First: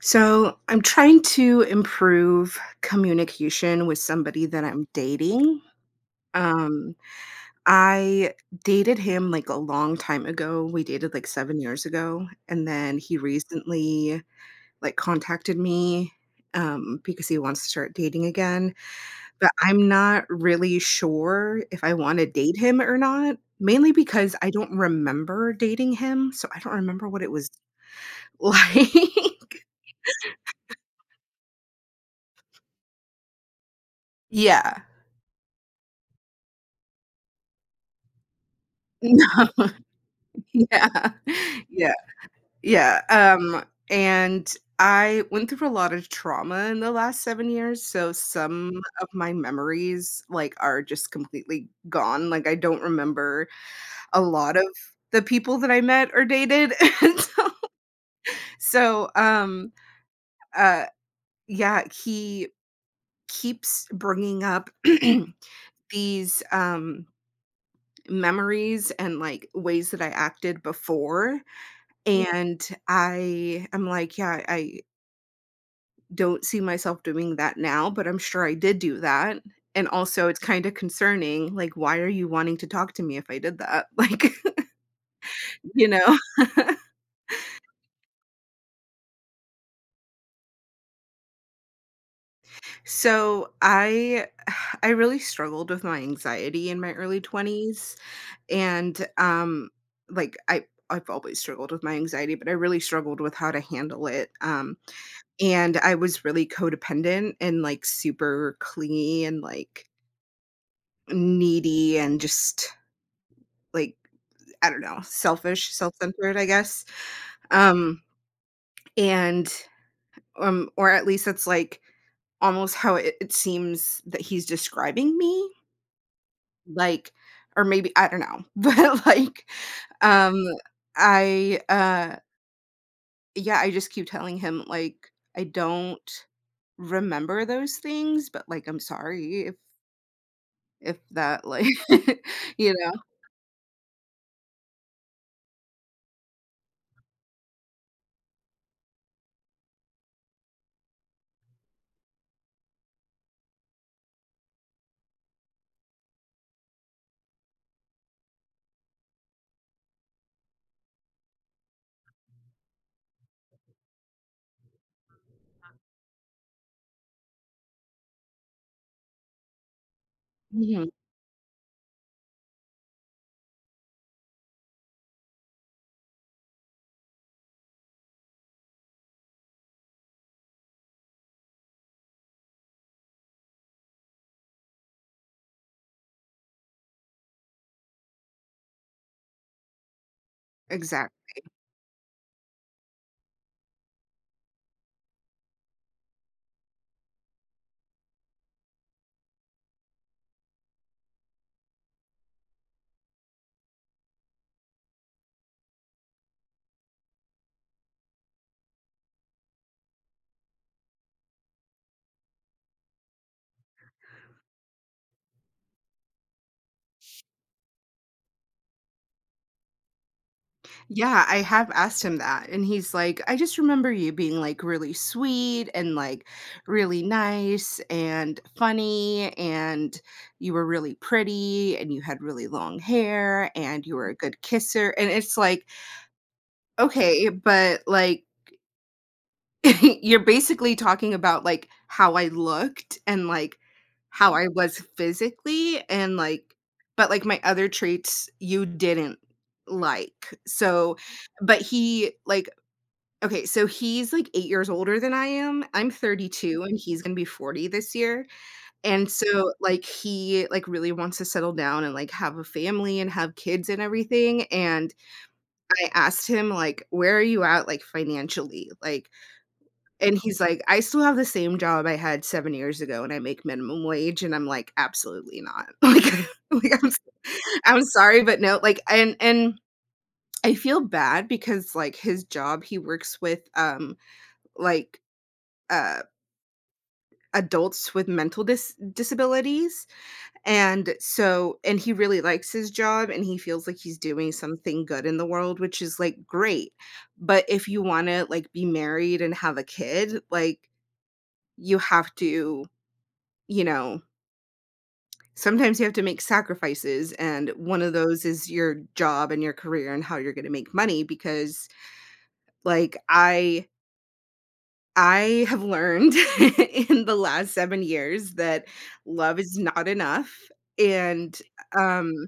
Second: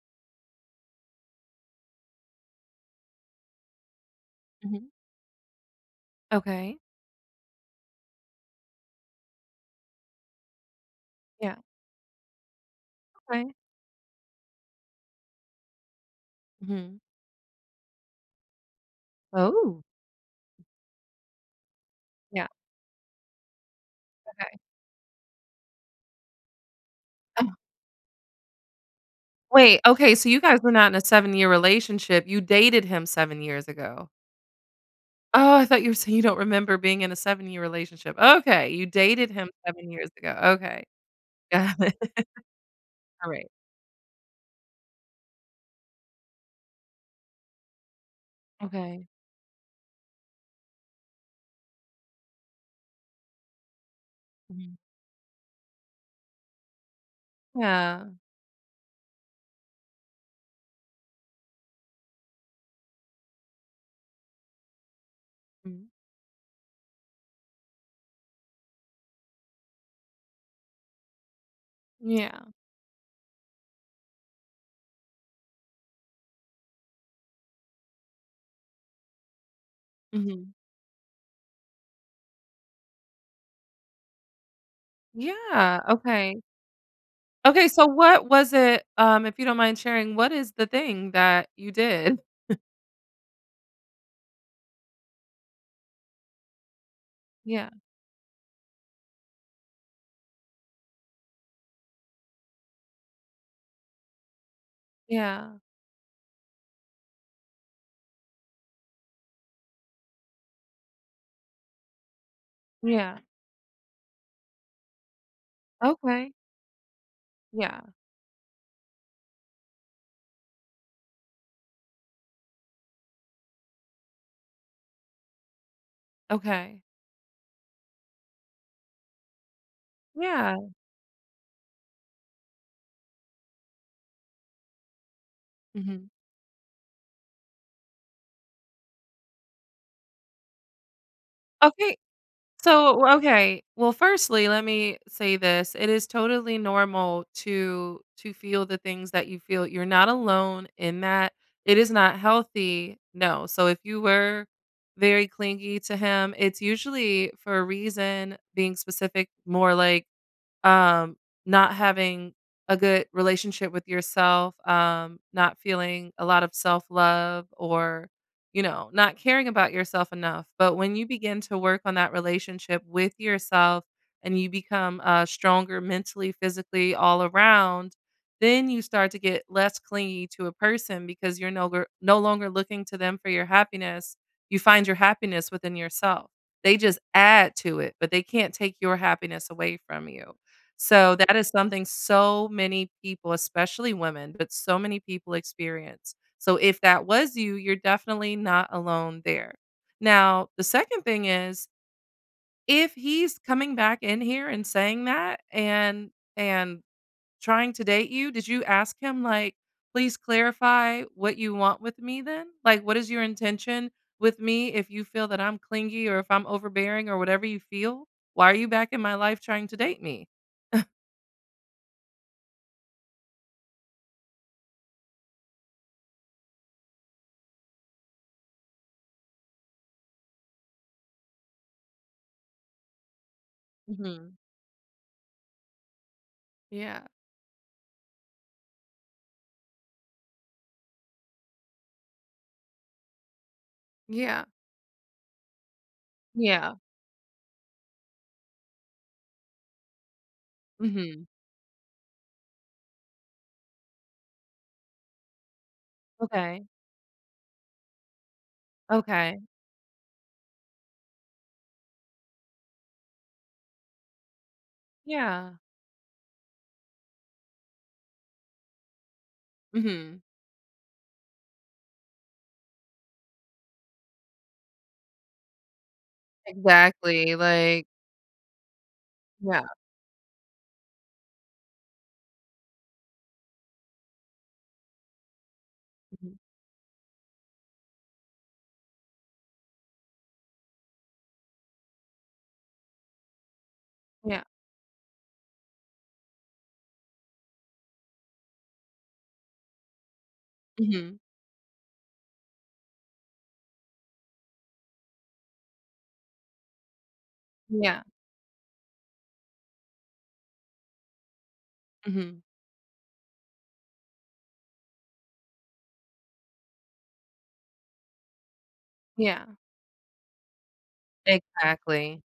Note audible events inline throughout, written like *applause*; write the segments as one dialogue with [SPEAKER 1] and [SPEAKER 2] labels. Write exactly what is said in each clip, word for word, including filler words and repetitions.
[SPEAKER 1] So I'm trying to improve communication with somebody that I'm
[SPEAKER 2] Mhm.
[SPEAKER 1] dating.
[SPEAKER 2] Okay.
[SPEAKER 1] Um, I dated him like a long time ago. We dated like
[SPEAKER 2] Yeah,
[SPEAKER 1] seven years ago, and then he
[SPEAKER 2] okay.
[SPEAKER 1] recently like contacted me
[SPEAKER 2] Mhm.
[SPEAKER 1] um because he wants to start dating again. But
[SPEAKER 2] Oh.
[SPEAKER 1] I'm not really sure if I want to
[SPEAKER 2] Yeah,
[SPEAKER 1] date him or not, mainly because I
[SPEAKER 2] okay.
[SPEAKER 1] don't remember dating him, so I don't remember what it was
[SPEAKER 2] Oh,
[SPEAKER 1] *laughs* like.
[SPEAKER 2] wait, okay, so you guys were not in a seven-year relationship, you dated him seven years ago.
[SPEAKER 1] Yeah.
[SPEAKER 2] Oh, I thought you were saying you don't remember being in a seven-year relationship. Okay, you dated him
[SPEAKER 1] No.
[SPEAKER 2] seven years ago. Okay,
[SPEAKER 1] Yeah. *laughs*
[SPEAKER 2] got
[SPEAKER 1] Yeah,
[SPEAKER 2] it. *laughs*
[SPEAKER 1] yeah,
[SPEAKER 2] Alright,
[SPEAKER 1] um, and I went through a lot of trauma in the last seven years, so some
[SPEAKER 2] okay.
[SPEAKER 1] of my memories, like, are just completely gone, like, I don't remember a lot of
[SPEAKER 2] Mhm.
[SPEAKER 1] the people that I met or dated, *laughs* and so
[SPEAKER 2] Yeah.
[SPEAKER 1] so, um, uh, yeah, he keeps bringing up *clears throat*
[SPEAKER 2] Mhm.
[SPEAKER 1] these, um, memories and, like, ways that I acted before. Yeah.
[SPEAKER 2] Yeah.
[SPEAKER 1] And I am like, yeah, I don't see myself doing that now, but I'm sure I did do that. And also, it's
[SPEAKER 2] Mhm.
[SPEAKER 1] kind of concerning. Like, why are you wanting to talk to me if I did that? *laughs* Like,
[SPEAKER 2] Yeah,
[SPEAKER 1] you know?
[SPEAKER 2] okay. Okay, so what was it, um, if you don't mind sharing, what is the thing that you did?
[SPEAKER 1] *laughs* so I I really struggled with my anxiety in my early
[SPEAKER 2] Yeah,
[SPEAKER 1] twenties and um like I I've always struggled with my anxiety, but I really struggled with how to handle it. Um
[SPEAKER 2] yeah,
[SPEAKER 1] and I was really codependent and like super clingy and like needy and just,
[SPEAKER 2] yeah.
[SPEAKER 1] like, I don't know, selfish,
[SPEAKER 2] Okay,
[SPEAKER 1] self-centered, I guess,
[SPEAKER 2] yeah.
[SPEAKER 1] um, and, um or at least that's, like, almost how it it seems that he's describing me,
[SPEAKER 2] Okay.
[SPEAKER 1] like or maybe I don't know, *laughs* but, like, um,
[SPEAKER 2] Yeah.
[SPEAKER 1] I, uh yeah, I just keep telling him, like, "I
[SPEAKER 2] Mhm.
[SPEAKER 1] don't remember those things, but, like, I'm sorry if if that, like"
[SPEAKER 2] Okay.
[SPEAKER 1] *laughs* you know?
[SPEAKER 2] So, okay. Well, firstly, let me say this. It is totally normal to to feel the things that you feel. You're not alone in that. It is not healthy. No. So if you were very clingy to him, it's usually for a reason being specific, more like um, not having a good relationship with yourself, um, not feeling a lot of self-love or, you know, not caring about yourself enough. But
[SPEAKER 1] Mhm.
[SPEAKER 2] when you begin to work on that relationship with yourself and you become uh, stronger mentally, physically, all around, then you start to get less clingy to a person because you're no, gr- no longer looking to them for your happiness. You find your happiness within yourself. They just add to it, but they can't take your happiness away from you. So
[SPEAKER 1] Exactly.
[SPEAKER 2] that is something so many people, especially women, but so many people experience. So if that was you, you're definitely not alone there. Now, the second thing is, if he's coming back in here and saying that and and trying to date you, did you ask him like, "Please clarify what you want with me then? Like, what is your intention with me if you feel that I'm clingy or if I'm overbearing or whatever you feel? Why are you back in my life trying to date me?"
[SPEAKER 1] Yeah, I have asked him that, and he's like, "I just remember you being, like, really sweet and, like, really nice and funny, and you were really pretty, and you had really long hair, and you were a
[SPEAKER 2] Mhm.
[SPEAKER 1] good kisser," and it's like,
[SPEAKER 2] Yeah.
[SPEAKER 1] "Okay, but, like, *laughs* you're basically talking about, like, how I looked and, like, how
[SPEAKER 2] Yeah.
[SPEAKER 1] I was physically and, like
[SPEAKER 2] Yeah.
[SPEAKER 1] but, like, my other traits you didn't like." So,
[SPEAKER 2] Mhm.
[SPEAKER 1] but he, like okay, so he's, like, eight years older than I am. I'm thirty-two
[SPEAKER 2] Okay.
[SPEAKER 1] and he's gonna be forty this year, and
[SPEAKER 2] Okay.
[SPEAKER 1] so, like, he, like, really wants to settle down and, like, have a family and have kids and everything, and
[SPEAKER 2] Yeah.
[SPEAKER 1] I asked him, like, "Where are you at, like, financially?" Like and
[SPEAKER 2] Mhm.
[SPEAKER 1] he's like, "I still have the same job I had seven years ago and I make minimum wage," and I'm like, "Absolutely not." *laughs* Like *laughs* like, I'm s
[SPEAKER 2] Exactly,
[SPEAKER 1] I'm
[SPEAKER 2] like,
[SPEAKER 1] sorry, but no, like and and
[SPEAKER 2] yeah.
[SPEAKER 1] I feel bad because, like, his job, he works with, um, like, uh,
[SPEAKER 2] Mhm.
[SPEAKER 1] adults with mental dis- disabilities and so and he really likes his job and he feels like he's doing
[SPEAKER 2] Yeah.
[SPEAKER 1] something good in the world, which is like great. But if you want to like be married and have a kid, like,
[SPEAKER 2] Mhm.
[SPEAKER 1] you have to you know sometimes you have to make sacrifices, and one of
[SPEAKER 2] Yeah.
[SPEAKER 1] those is your job and your career and how you're going to make money, because
[SPEAKER 2] Mhm.
[SPEAKER 1] like i I have learned *laughs* in the last seven years that love
[SPEAKER 2] Yeah.
[SPEAKER 1] is not enough. And, um,
[SPEAKER 2] Exactly.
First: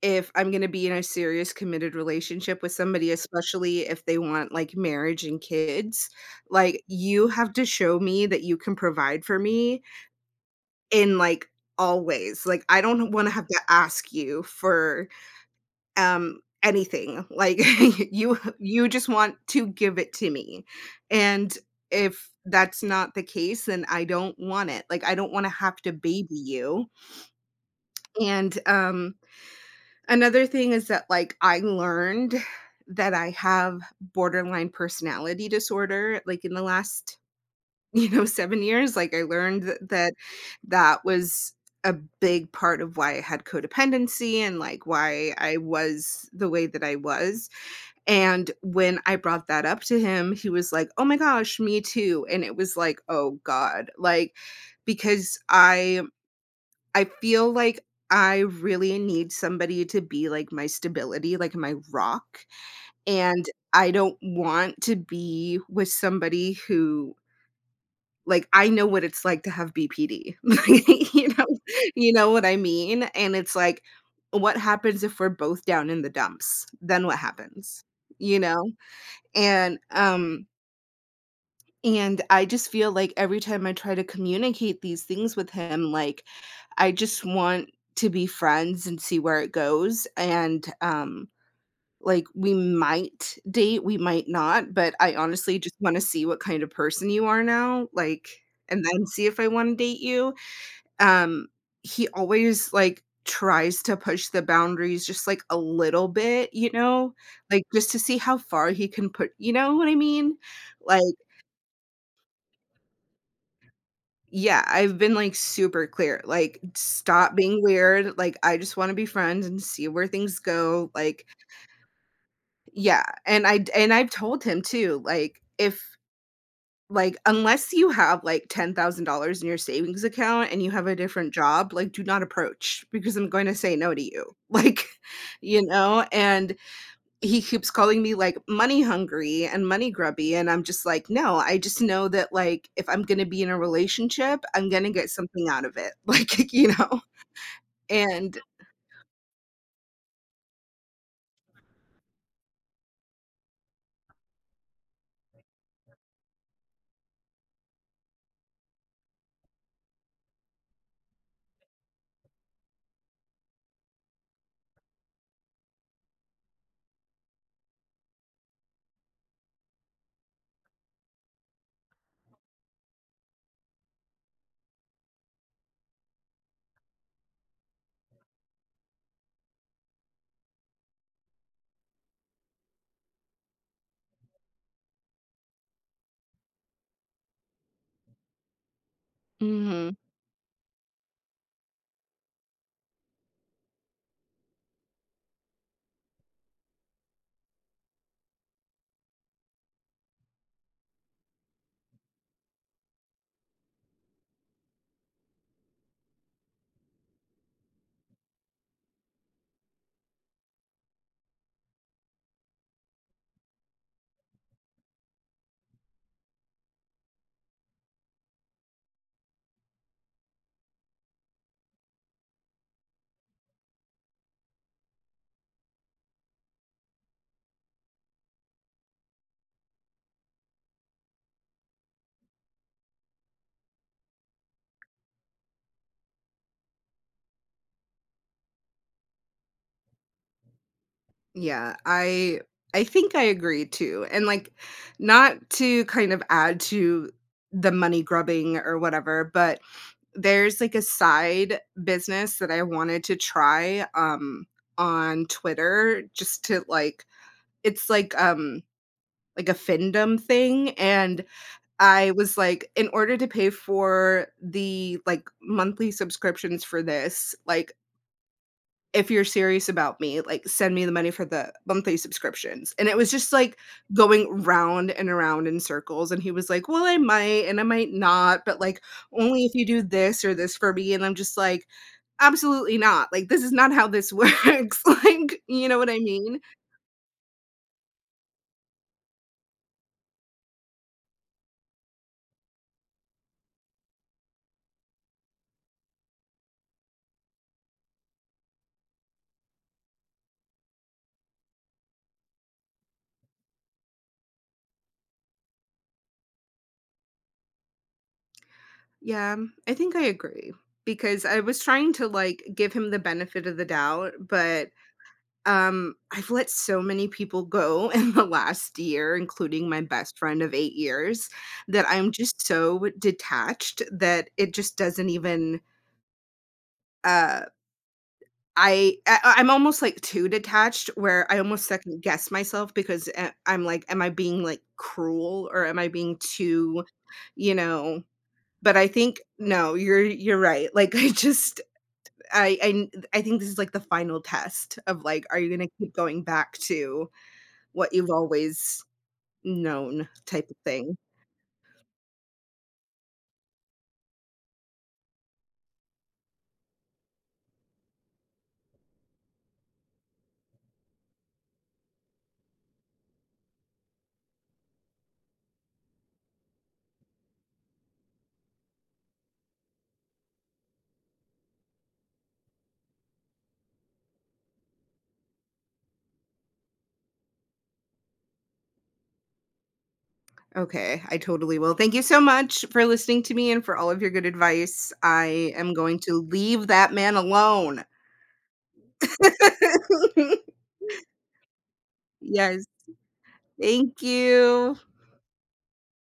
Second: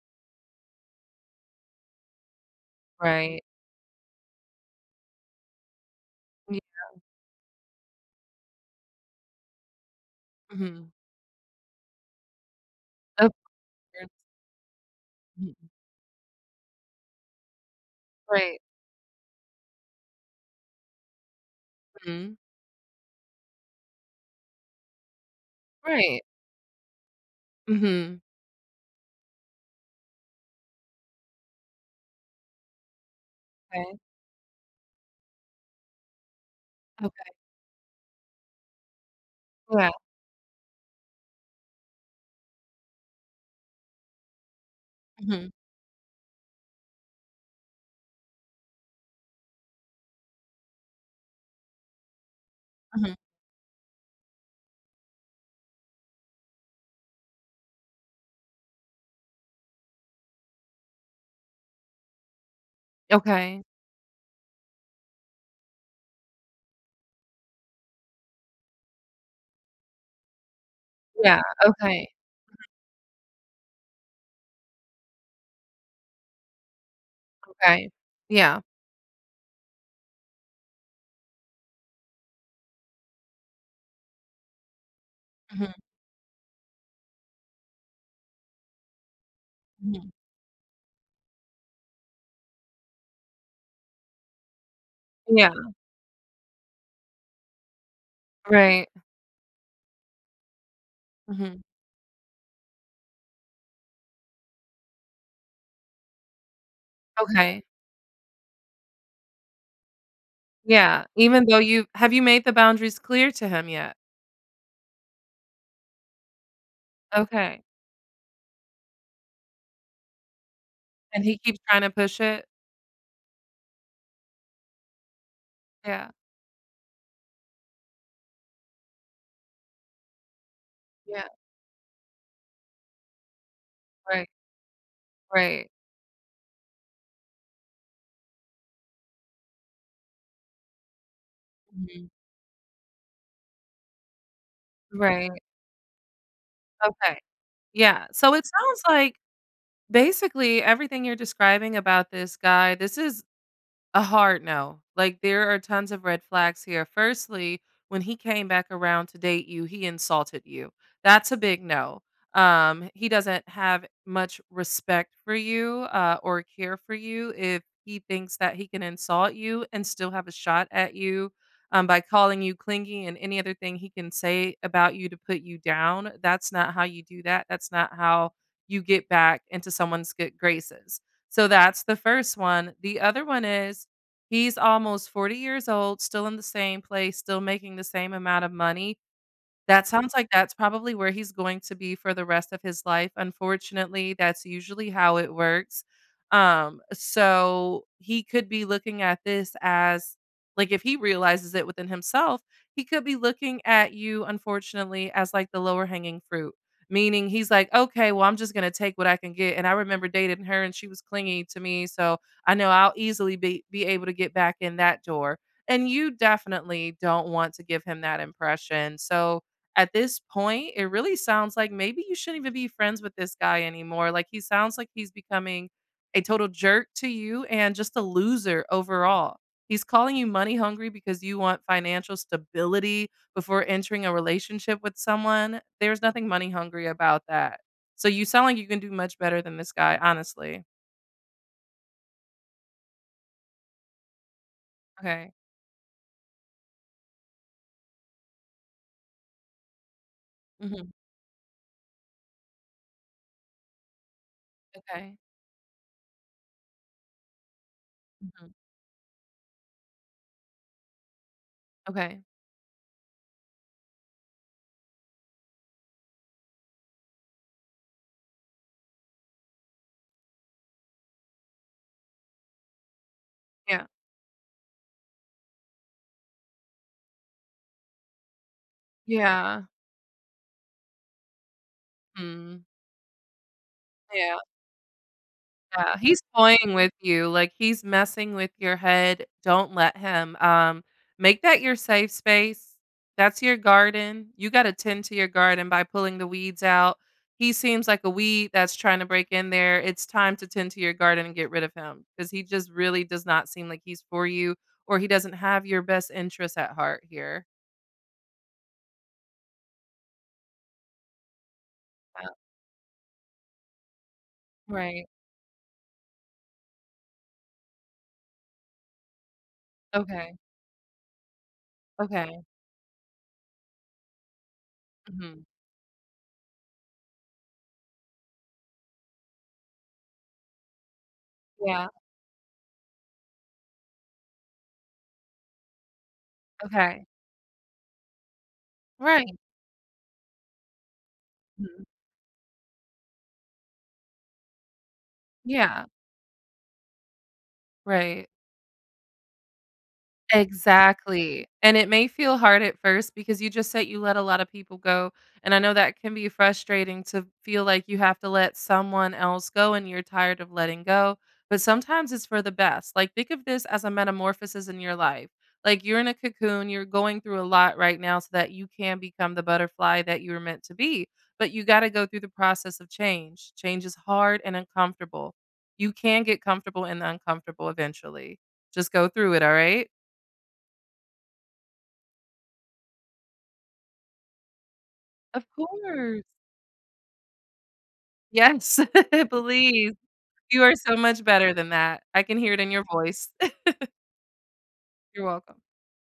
[SPEAKER 1] if I'm gonna be in a serious committed relationship with somebody,
[SPEAKER 2] Right.
[SPEAKER 1] especially if they want, like, marriage and kids,
[SPEAKER 2] Ye
[SPEAKER 1] like, you have to show me that you can provide for me
[SPEAKER 2] Mhm.
[SPEAKER 1] in, like, all ways. Like, I don't wanna
[SPEAKER 2] Of
[SPEAKER 1] have to ask
[SPEAKER 2] course.
[SPEAKER 1] you for
[SPEAKER 2] Mhm.
[SPEAKER 1] um, anything. Like, *laughs* you
[SPEAKER 2] Right.
[SPEAKER 1] you just want to give it to me, and if
[SPEAKER 2] Mhm.
[SPEAKER 1] that's not the case, then I don't want it. Like, I don't wanna have to
[SPEAKER 2] Right.
[SPEAKER 1] baby you.
[SPEAKER 2] Mhm.
[SPEAKER 1] And, um, another thing is that, like, I learned that I have borderline personality disorder, like, in the last,
[SPEAKER 2] Okay.
[SPEAKER 1] *laughs* you know, seven years. Like, I learned th
[SPEAKER 2] Okay. Yeah.
[SPEAKER 1] that that was a big part of why I had codependency and, like, why
[SPEAKER 2] Mhm.
[SPEAKER 1] I was the way that I was. And when I brought that up to him, he was like, "Oh my gosh, me too." And it was like,
[SPEAKER 2] Mhm.
[SPEAKER 1] "Oh god." Like, because I I feel like I really need somebody to be like my stability, like my rock, and
[SPEAKER 2] Okay.
[SPEAKER 1] I don't want to be with somebody who like I know what it's like to have B P D. *laughs* you
[SPEAKER 2] Yeah.
[SPEAKER 1] know
[SPEAKER 2] Okay.
[SPEAKER 1] you know what I mean? And it's like, what happens if we're both down in the dumps? Then what happens?
[SPEAKER 2] Okay.
[SPEAKER 1] You
[SPEAKER 2] Yeah.
[SPEAKER 1] know? And, um, and I just feel like every time I try to communicate these things with
[SPEAKER 2] Mhm.
[SPEAKER 1] him, like, I just want to be friends and see where it goes.
[SPEAKER 2] Mhm.
[SPEAKER 1] And, um, like, we might date, we might not, but I
[SPEAKER 2] Yeah.
[SPEAKER 1] honestly just want to see what kind of person you are now, like, and
[SPEAKER 2] Right.
[SPEAKER 1] then see if I want to date you. Um,
[SPEAKER 2] Mhm.
[SPEAKER 1] he always, like, tries to push the boundaries just, like, a little bit, you know? Like,
[SPEAKER 2] Okay.
[SPEAKER 1] just to see how far he can put you know what I mean? Like,
[SPEAKER 2] Yeah. Even though you have you made the boundaries clear to him yet?
[SPEAKER 1] yeah, I've been, like, super clear, like, "Stop being
[SPEAKER 2] Okay,
[SPEAKER 1] weird, like, I just wanna be friends and see where things go," like
[SPEAKER 2] and he keeps trying to push it?
[SPEAKER 1] yeah, and I and I've told him too, like, if
[SPEAKER 2] Yeah,
[SPEAKER 1] like, unless you have, like, ten thousand dollars in your savings account and you have a
[SPEAKER 2] yeah,
[SPEAKER 1] different job, like, do not approach because I'm going to say no to you,
[SPEAKER 2] right,
[SPEAKER 1] *laughs* like, you
[SPEAKER 2] right,
[SPEAKER 1] know, and he keeps calling me like money hungry and money grubby, and I'm just like, no, I just know
[SPEAKER 2] mhm,
[SPEAKER 1] that like if I'm going to be in a relationship, I'm going to get
[SPEAKER 2] right,
[SPEAKER 1] something out of it. *laughs* like you know
[SPEAKER 2] okay, yeah, so
[SPEAKER 1] and
[SPEAKER 2] it sounds like, basically, everything you're describing about this guy, this is a hard no. Like, there are tons of red flags here. Firstly, when he came back around to date you, he insulted you. That's a big no. Um, he doesn't have much respect for you uh, or care for you if he thinks that he can insult you and still have a shot at you, um, by calling you clingy and any other thing he can say about you to put you down. That's not how you do that. That's not how you get back into someone's good graces. So that's the first one. The other one is, he's almost forty years old, still in the same place, still making the same amount of money. That
[SPEAKER 1] mhm,
[SPEAKER 2] sounds like that's probably where he's going to be for the rest of his life. Unfortunately, that's usually how it works. Um, so he could be looking at this as, like, if he realizes it within himself, he could be looking at you, unfortunately, as like the lower hanging fruit. Meaning he's like, okay, well, I'm just gonna take what I can get. And I remember dating her and she was clingy to me. So I know I'll easily be be able to get back in that door. And you definitely don't want to give him that impression. So at this point, it really sounds like maybe you shouldn't even be friends with this guy anymore. Like, he sounds like he's becoming a total jerk to you and just a loser overall. He's calling you money hungry because you want financial stability before entering a relationship with someone. There's nothing money hungry about that. So you sound like you can do much better than this guy, honestly.
[SPEAKER 1] yeah, i i think I agree too, and like,
[SPEAKER 2] Okay.
[SPEAKER 1] not to kind of add to the money grubbing or whatever, but there's like a
[SPEAKER 2] Hmm.
[SPEAKER 1] side business that I wanted to try um
[SPEAKER 2] Okay.
[SPEAKER 1] on Twitter, just to like it's like
[SPEAKER 2] Hmm.
[SPEAKER 1] um like a fandom thing, and I
[SPEAKER 2] Okay.
[SPEAKER 1] was like, in order to pay for the, like, monthly subscriptions for this, like, if you're serious about me, like, send me the money for the monthly subscriptions, and it was just, like,
[SPEAKER 2] Yeah.
[SPEAKER 1] going round and around in circles, and he was like, "Well, I might, and I might not, but, like, only if
[SPEAKER 2] Yeah.
[SPEAKER 1] you do this or this for me," and I'm just like,
[SPEAKER 2] Mm.
[SPEAKER 1] "Absolutely not, like, this is not how this *laughs*
[SPEAKER 2] Yeah.
[SPEAKER 1] works," like, you know what
[SPEAKER 2] Yeah,
[SPEAKER 1] I
[SPEAKER 2] he's
[SPEAKER 1] mean?
[SPEAKER 2] toying with you, like, he's messing with your head. Don't let him, um, make that your safe space. That's your garden. You gotta tend to your garden by pulling the weeds out. He seems like a weed that's trying to break in there. It's time to tend to your garden and get rid of him, because he just really does not seem like he's for you, or he doesn't have your best interests at heart here.
[SPEAKER 1] Yeah, um, I think I agree, because I was trying to
[SPEAKER 2] Yeah,
[SPEAKER 1] like give him the benefit of the doubt, but
[SPEAKER 2] right,
[SPEAKER 1] um I've let so many people go *laughs* in the last year, including my best
[SPEAKER 2] okay,
[SPEAKER 1] friend of eight years, that I'm
[SPEAKER 2] okay,
[SPEAKER 1] just so detached that it just doesn't
[SPEAKER 2] mhm,
[SPEAKER 1] even uh I I- I'm almost like too detached, where I almost
[SPEAKER 2] yeah,
[SPEAKER 1] second guess myself, because uh, I'm like, am I being like cruel or am I being too
[SPEAKER 2] okay,
[SPEAKER 1] you know but I think
[SPEAKER 2] right,
[SPEAKER 1] no, you're you're right, like *laughs* I just
[SPEAKER 2] mhm,
[SPEAKER 1] I I I think this is like the final test of like, are you gonna
[SPEAKER 2] yeah,
[SPEAKER 1] keep going back to what you've
[SPEAKER 2] right.
[SPEAKER 1] always known type of thing?
[SPEAKER 2] Exactly, and it may feel hard at first because you just said you let a lot of people go, and I know that can be frustrating to feel like you have to let someone else go and you're tired of letting go, but sometimes it's for the best. Like, think of this as a metamorphosis in your life. Like, you're in a cocoon, you're going through a lot right now so that you can become the butterfly that you were meant to be, but you gotta go through the process of change. Change is hard and uncomfortable. You can get comfortable in the uncomfortable eventually. Just go through it, alright?
[SPEAKER 1] Okay, I totally will. Thank you so much for listening to me and for all of your good advice.
[SPEAKER 2] Of
[SPEAKER 1] I am going to
[SPEAKER 2] course.
[SPEAKER 1] leave that man alone.
[SPEAKER 2] Yes, *laughs*
[SPEAKER 1] *laughs*
[SPEAKER 2] please. You are so much better than that. I can hear it
[SPEAKER 1] Yes,
[SPEAKER 2] in your voice. *laughs*
[SPEAKER 1] thank you.
[SPEAKER 2] You're welcome.